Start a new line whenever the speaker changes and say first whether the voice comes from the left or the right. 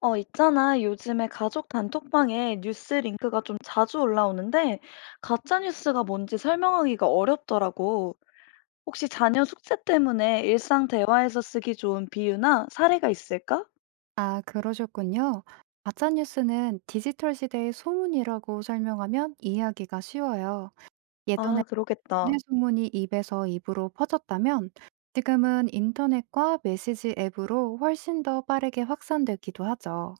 left: 어, 있잖아. 요즘에 가족 단톡방에 뉴스 링크가 좀 자주 올라오는데, 가짜뉴스가 뭔지 설명하기가 어렵더라고. 혹시 자녀 숙제 때문에 일상 대화에서 쓰기 좋은 비유나 사례가 있을까?
right: 아, 그러셨군요. 가짜뉴스는 디지털 시대의 소문이라고 설명하면 이해하기가 쉬워요. 예전에
left: 아, 그러겠다.
right: 동네 소문이 입에서 입으로 퍼졌다면 지금은 인터넷과 메시지 앱으로 훨씬 더 빠르게 확산되기도 하죠.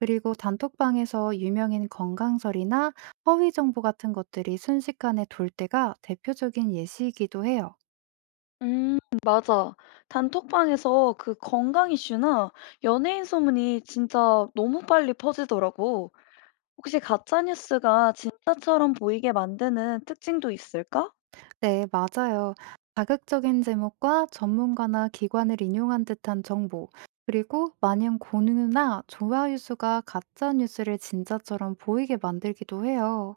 right: 그리고 단톡방에서 유명인 건강설이나 허위 정보 같은 것들이 순식간에 돌 때가 대표적인 예시이기도 해요.
left: 음, 맞아. 단톡방에서 그 건강 이슈나 연예인 소문이 진짜 너무 빨리 퍼지더라고. 혹시 가짜뉴스가 진짜처럼 보이게 만드는 특징도 있을까?
right: 네, 맞아요. 자극적인 제목과 전문가나 기관을 인용한 듯한 정보, 그리고 마냥 공유나 좋아요 수가 가짜 뉴스를 진짜처럼 보이게 만들기도 해요.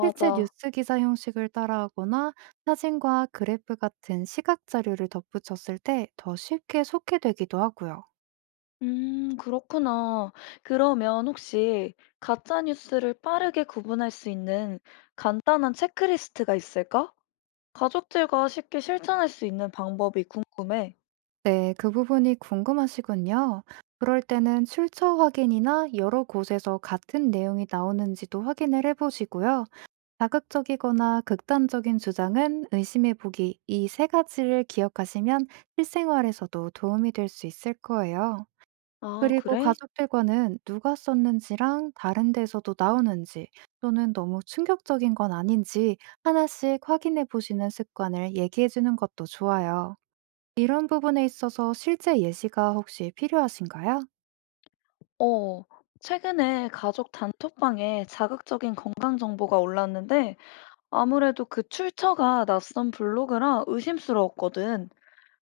right: 실제 뉴스 기사 형식을 따라하거나 사진과 그래프 같은 시각 자료를 덧붙였을 때 더 쉽게 속게 되기도 하고요.
left: 그렇구나. 그러면 혹시 가짜 뉴스를 빠르게 구분할 수 있는 간단한 체크리스트가 있을까? 가족들과 쉽게 실천할 수 있는 방법이 궁금해.
right: 네, 그 부분이 궁금하시군요. 그럴 때는 출처 확인이나 여러 곳에서 같은 내용이 나오는지도 확인을 해보시고요. 자극적이거나 극단적인 주장은 의심해 보기 이 세 가지를 기억하시면 실생활에서도 도움이 될 수 있을 거예요.
left: 아,
right: 그리고
left: 그래?
right: 가족들과는 누가 썼는지랑 다른 데서도 나오는지 또는 너무 충격적인 건 아닌지 하나씩 확인해 보시는 습관을 얘기해 주는 것도 좋아요. 이런 부분에 있어서 실제 예시가 혹시 필요하신가요?
left: 어, 최근에 가족 단톡방에 자극적인 건강 정보가 올랐는데 아무래도 그 출처가 낯선 블로그라 의심스러웠거든.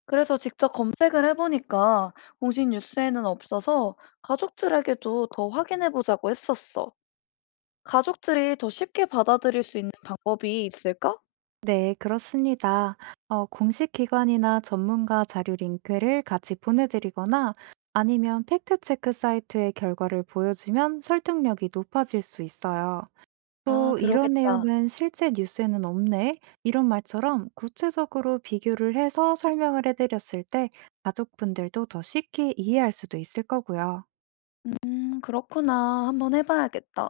left: 그래서 직접 검색을 해보니까 공식 뉴스에는 없어서 가족들에게도 더 확인해보자고 했었어. 가족들이 더 쉽게 받아들일 수 있는 방법이 있을까?
right: 네, 그렇습니다. 공식 기관이나 전문가 자료 링크를 같이 보내드리거나 아니면 팩트체크 사이트의 결과를 보여주면 설득력이 높아질 수 있어요.
left: 아,
right: 또 이런
left: 그러겠다.
right: 내용은 실제 뉴스에는 없네. 이런 말처럼 구체적으로 비교를 해서 설명을 해드렸을 때 가족분들도 더 쉽게 이해할 수도 있을 거고요.
left: 그렇구나. 한번 해봐야겠다.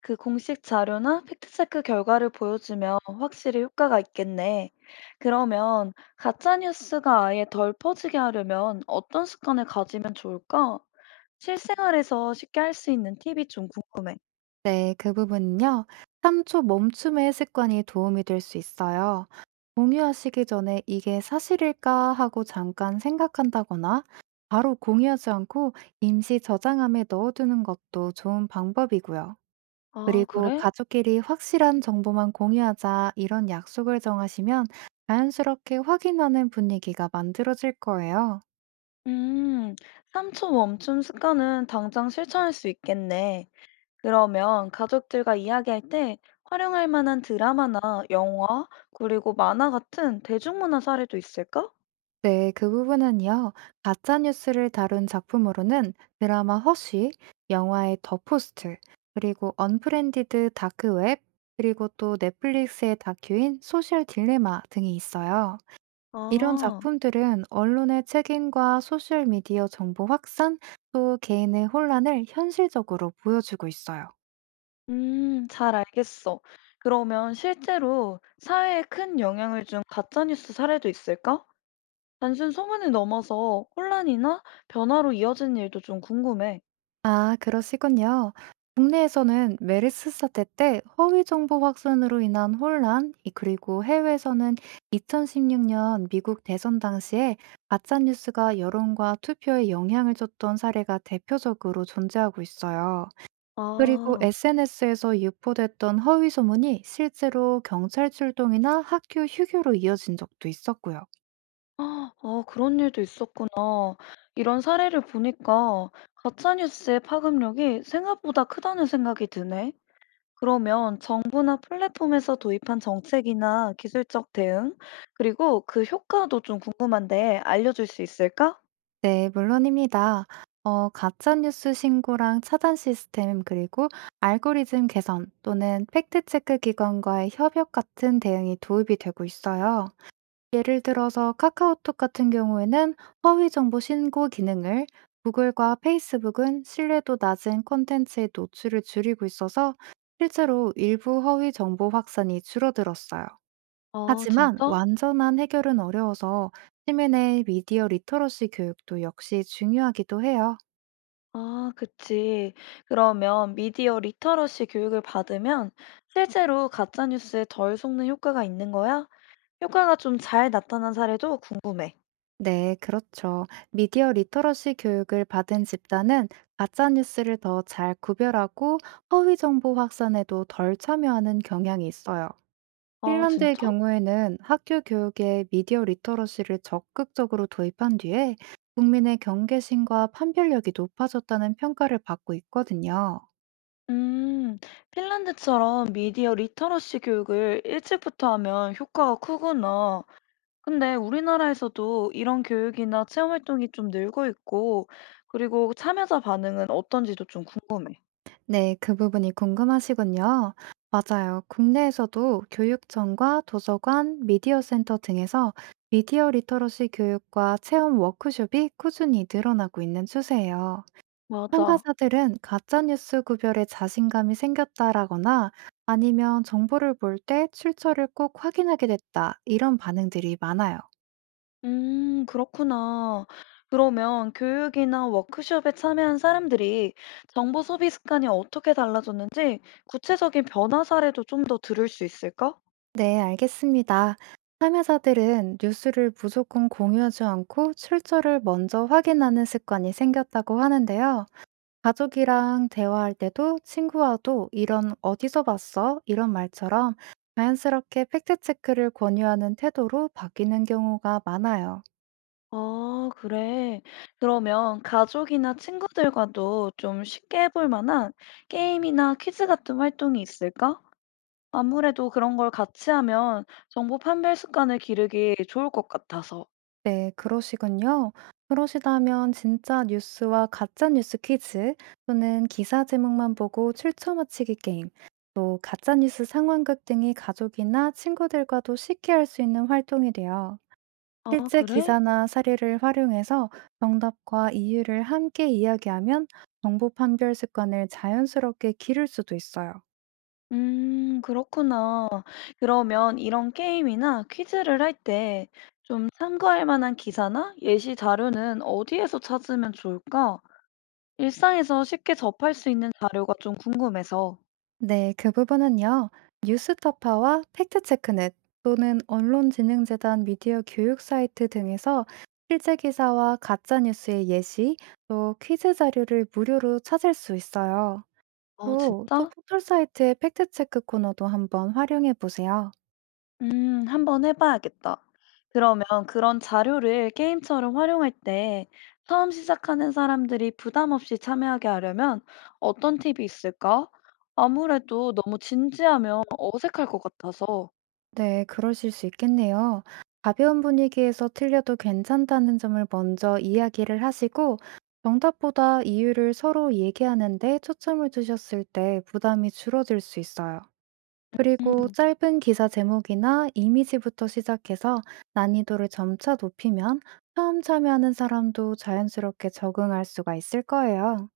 left: 그 공식 자료나 팩트체크 결과를 보여주면 확실히 효과가 있겠네. 그러면 가짜뉴스가 아예 덜 퍼지게 하려면 어떤 습관을 가지면 좋을까? 실생활에서 쉽게 할 수 있는 팁이 좀 궁금해.
right: 네, 그 부분은요. 3초 멈춤의 습관이 도움이 될 수 있어요. 공유하시기 전에 '이게 사실일까?' 하고 잠깐 생각한다거나 바로 공유하지 않고 임시 저장함에 넣어두는 것도 좋은 방법이고요.
left: 아,
right: 그리고
left: 그래?
right: "가족끼리 확실한 정보만 공유하자." 이런 약속을 정하시면 자연스럽게 확인하는 분위기가 만들어질 거예요.
left: 음, 3초 멈춤 습관은 당장 실천할 수 있겠네. 그러면 가족들과 이야기할 때 활용할 만한 드라마나 영화, 그리고 만화 같은 대중문화 사례도 있을까?
right: 네, 그 부분은요. 가짜 뉴스를 다룬 작품으로는 드라마 허쉬, 영화의 더 포스트, 그리고 언프렌디드 다크웹, 그리고 또 넷플릭스의 다큐인 소셜 딜레마 등이 있어요. 이런
left: 아,
right: 작품들은 언론의 책임과 소셜 미디어 정보 확산, 또 개인의 혼란을 현실적으로 보여주고 있어요.
left: 잘 알겠어. 그러면 실제로 사회에 큰 영향을 준 가짜뉴스 사례도 있을까? 단순 소문을 넘어서 혼란이나 변화로 이어진 일도 좀 궁금해.
right: 아, 그러시군요. 국내에서는 메르스 사태 때 허위 정보 확산으로 인한 혼란, 그리고 해외에서는 2016년 미국 대선 당시에 가짜 뉴스가 여론과 투표에 영향을 줬던 사례가 대표적으로 존재하고 있어요. 그리고
left: 아,
right: SNS에서 유포됐던 허위 소문이 실제로 경찰 출동이나 학교 휴교로 이어진 적도 있었고요.
left: 아, 아, 그런 일도 있었구나. 이런 사례를 보니까 가짜뉴스의 파급력이 생각보다 크다는 생각이 드네. 그러면 정부나 플랫폼에서 도입한 정책이나 기술적 대응, 그리고 그 효과도 좀 궁금한데 알려줄 수 있을까?
right: 네, 물론입니다. 가짜뉴스 신고랑 차단 시스템, 그리고 알고리즘 개선 또는 팩트체크 기관과의 협력 같은 대응이 도입이 되고 있어요. 예를 들어서 카카오톡 같은 경우에는 허위 정보 신고 기능을, 구글과 페이스북은 신뢰도 낮은 콘텐츠의 노출을 줄이고 있어서 실제로 일부 허위 정보 확산이 줄어들었어요.
left: 아,
right: 하지만
left: 진짜?
right: 완전한 해결은 어려워서 시민의 미디어 리터러시 교육도 역시 중요하기도 해요.
left: 아, 그치. 그러면 미디어 리터러시 교육을 받으면 실제로 가짜뉴스에 덜 속는 효과가 있는 거야? 효과가 좀 잘 나타난 사례도 궁금해.
right: 네, 그렇죠. 미디어 리터러시 교육을 받은 집단은 가짜뉴스를 더 잘 구별하고 허위 정보 확산에도 덜 참여하는 경향이 있어요.
left: 아,
right: 핀란드의
left: 진짜?
right: 경우에는 학교 교육에 미디어 리터러시를 적극적으로 도입한 뒤에 국민의 경계심과 판별력이 높아졌다는 평가를 받고 있거든요.
left: 음, 핀란드처럼 미디어 리터러시 교육을 일찍부터 하면 효과가 크구나. 근데 우리나라에서도 이런 교육이나 체험 활동이 좀 늘고 있고, 그리고 참여자 반응은 어떤지도 좀 궁금해.
right: 네, 그 부분이 궁금하시군요. 맞아요. 국내에서도 교육청과 도서관, 미디어 센터 등에서 미디어 리터러시 교육과 체험 워크숍이 꾸준히 늘어나고 있는 추세예요.
left: 맞아.
right: 참가자들은 가짜뉴스 구별에 자신감이 생겼다라거나 아니면 정보를 볼 때 출처를 꼭 확인하게 됐다, 이런 반응들이 많아요.
left: 그렇구나. 그러면 교육이나 워크숍에 참여한 사람들이 정보 소비 습관이 어떻게 달라졌는지 구체적인 변화 사례도 좀 더 들을 수 있을까?
right: 네, 알겠습니다. 참여자들은 뉴스를 무조건 공유하지 않고 출처를 먼저 확인하는 습관이 생겼다고 하는데요. 가족이랑 대화할 때도 친구와도 이런 어디서 봤어? 이런 말처럼 자연스럽게 팩트체크를 권유하는 태도로 바뀌는 경우가 많아요.
left: 아, 그래. 그러면 가족이나 친구들과도 좀 쉽게 해볼 만한 게임이나 퀴즈 같은 활동이 있을까? 아무래도 그런 걸 같이 하면 정보 판별 습관을 기르기 좋을 것 같아서.
right: 네, 그러시군요. 그러시다면 진짜 뉴스와 가짜 뉴스 퀴즈 또는 기사 제목만 보고 출처 맞히기 게임, 또 가짜 뉴스 상황극 등이 가족이나 친구들과도 쉽게 할 수 있는 활동이 돼요.
left: 아,
right: 실제
left: 그래?
right: 기사나 사례를 활용해서 정답과 이유를 함께 이야기하면 정보 판별 습관을 자연스럽게 기를 수도 있어요.
left: 그렇구나. 그러면 이런 게임이나 퀴즈를 할 때 좀 참고할 만한 기사나 예시 자료는 어디에서 찾으면 좋을까? 일상에서 쉽게 접할 수 있는 자료가 좀 궁금해서.
right: 네, 그 부분은요. 뉴스타파와 팩트체크넷 또는 언론진흥재단 미디어 교육 사이트 등에서 실제 기사와 가짜 뉴스의 예시 또 퀴즈 자료를 무료로 찾을 수 있어요.
left: 어,
right: 또
left: 진짜?
right: 포털 사이트의 팩트체크 코너도 한번 활용해 보세요.
left: 한번 해봐야겠다. 그러면 그런 자료를 게임처럼 활용할 때 처음 시작하는 사람들이 부담 없이 참여하게 하려면 어떤 팁이 있을까? 아무래도 너무 진지하면 어색할 것 같아서.
right: 네, 그러실 수 있겠네요. 가벼운 분위기에서 틀려도 괜찮다는 점을 먼저 이야기를 하시고, 정답보다 이유를 서로 얘기하는데 초점을 두셨을 때 부담이 줄어들 수 있어요. 그리고 짧은 기사 제목이나 이미지부터 시작해서 난이도를 점차 높이면 처음 참여하는 사람도 자연스럽게 적응할 수가 있을 거예요.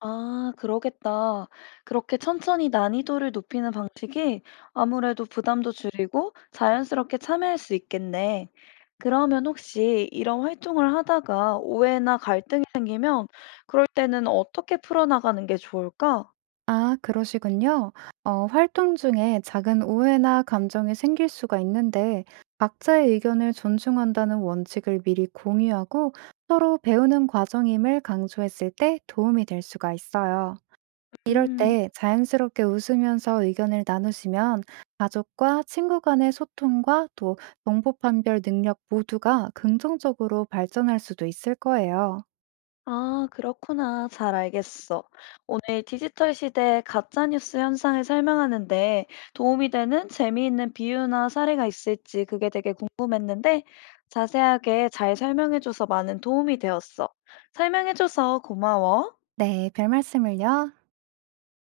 left: 아, 그러겠다. 그렇게 천천히 난이도를 높이는 방식이 아무래도 부담도 줄이고 자연스럽게 참여할 수 있겠네. 그러면 혹시 이런 활동을 하다가 오해나 갈등이 생기면 그럴 때는 어떻게 풀어나가는 게 좋을까?
right: 아, 그러시군요. 활동 중에 작은 오해나 감정이 생길 수가 있는데, 각자의 의견을 존중한다는 원칙을 미리 공유하고 서로 배우는 과정임을 강조했을 때 도움이 될 수가 있어요. 이럴
left: 음.
right: 때 자연스럽게 웃으면서 의견을 나누시면 가족과 친구 간의 소통과 또 정보 판별 능력 모두가 긍정적으로 발전할 수도 있을 거예요.
left: 아, 그렇구나. 잘 알겠어. 오늘 디지털 시대의 가짜뉴스 현상을 설명하는데 도움이 되는 재미있는 비유나 사례가 있을지 그게 되게 궁금했는데 자세하게 잘 설명해줘서 많은 도움이 되었어. 설명해줘서 고마워.
right: 네, 별 말씀을요.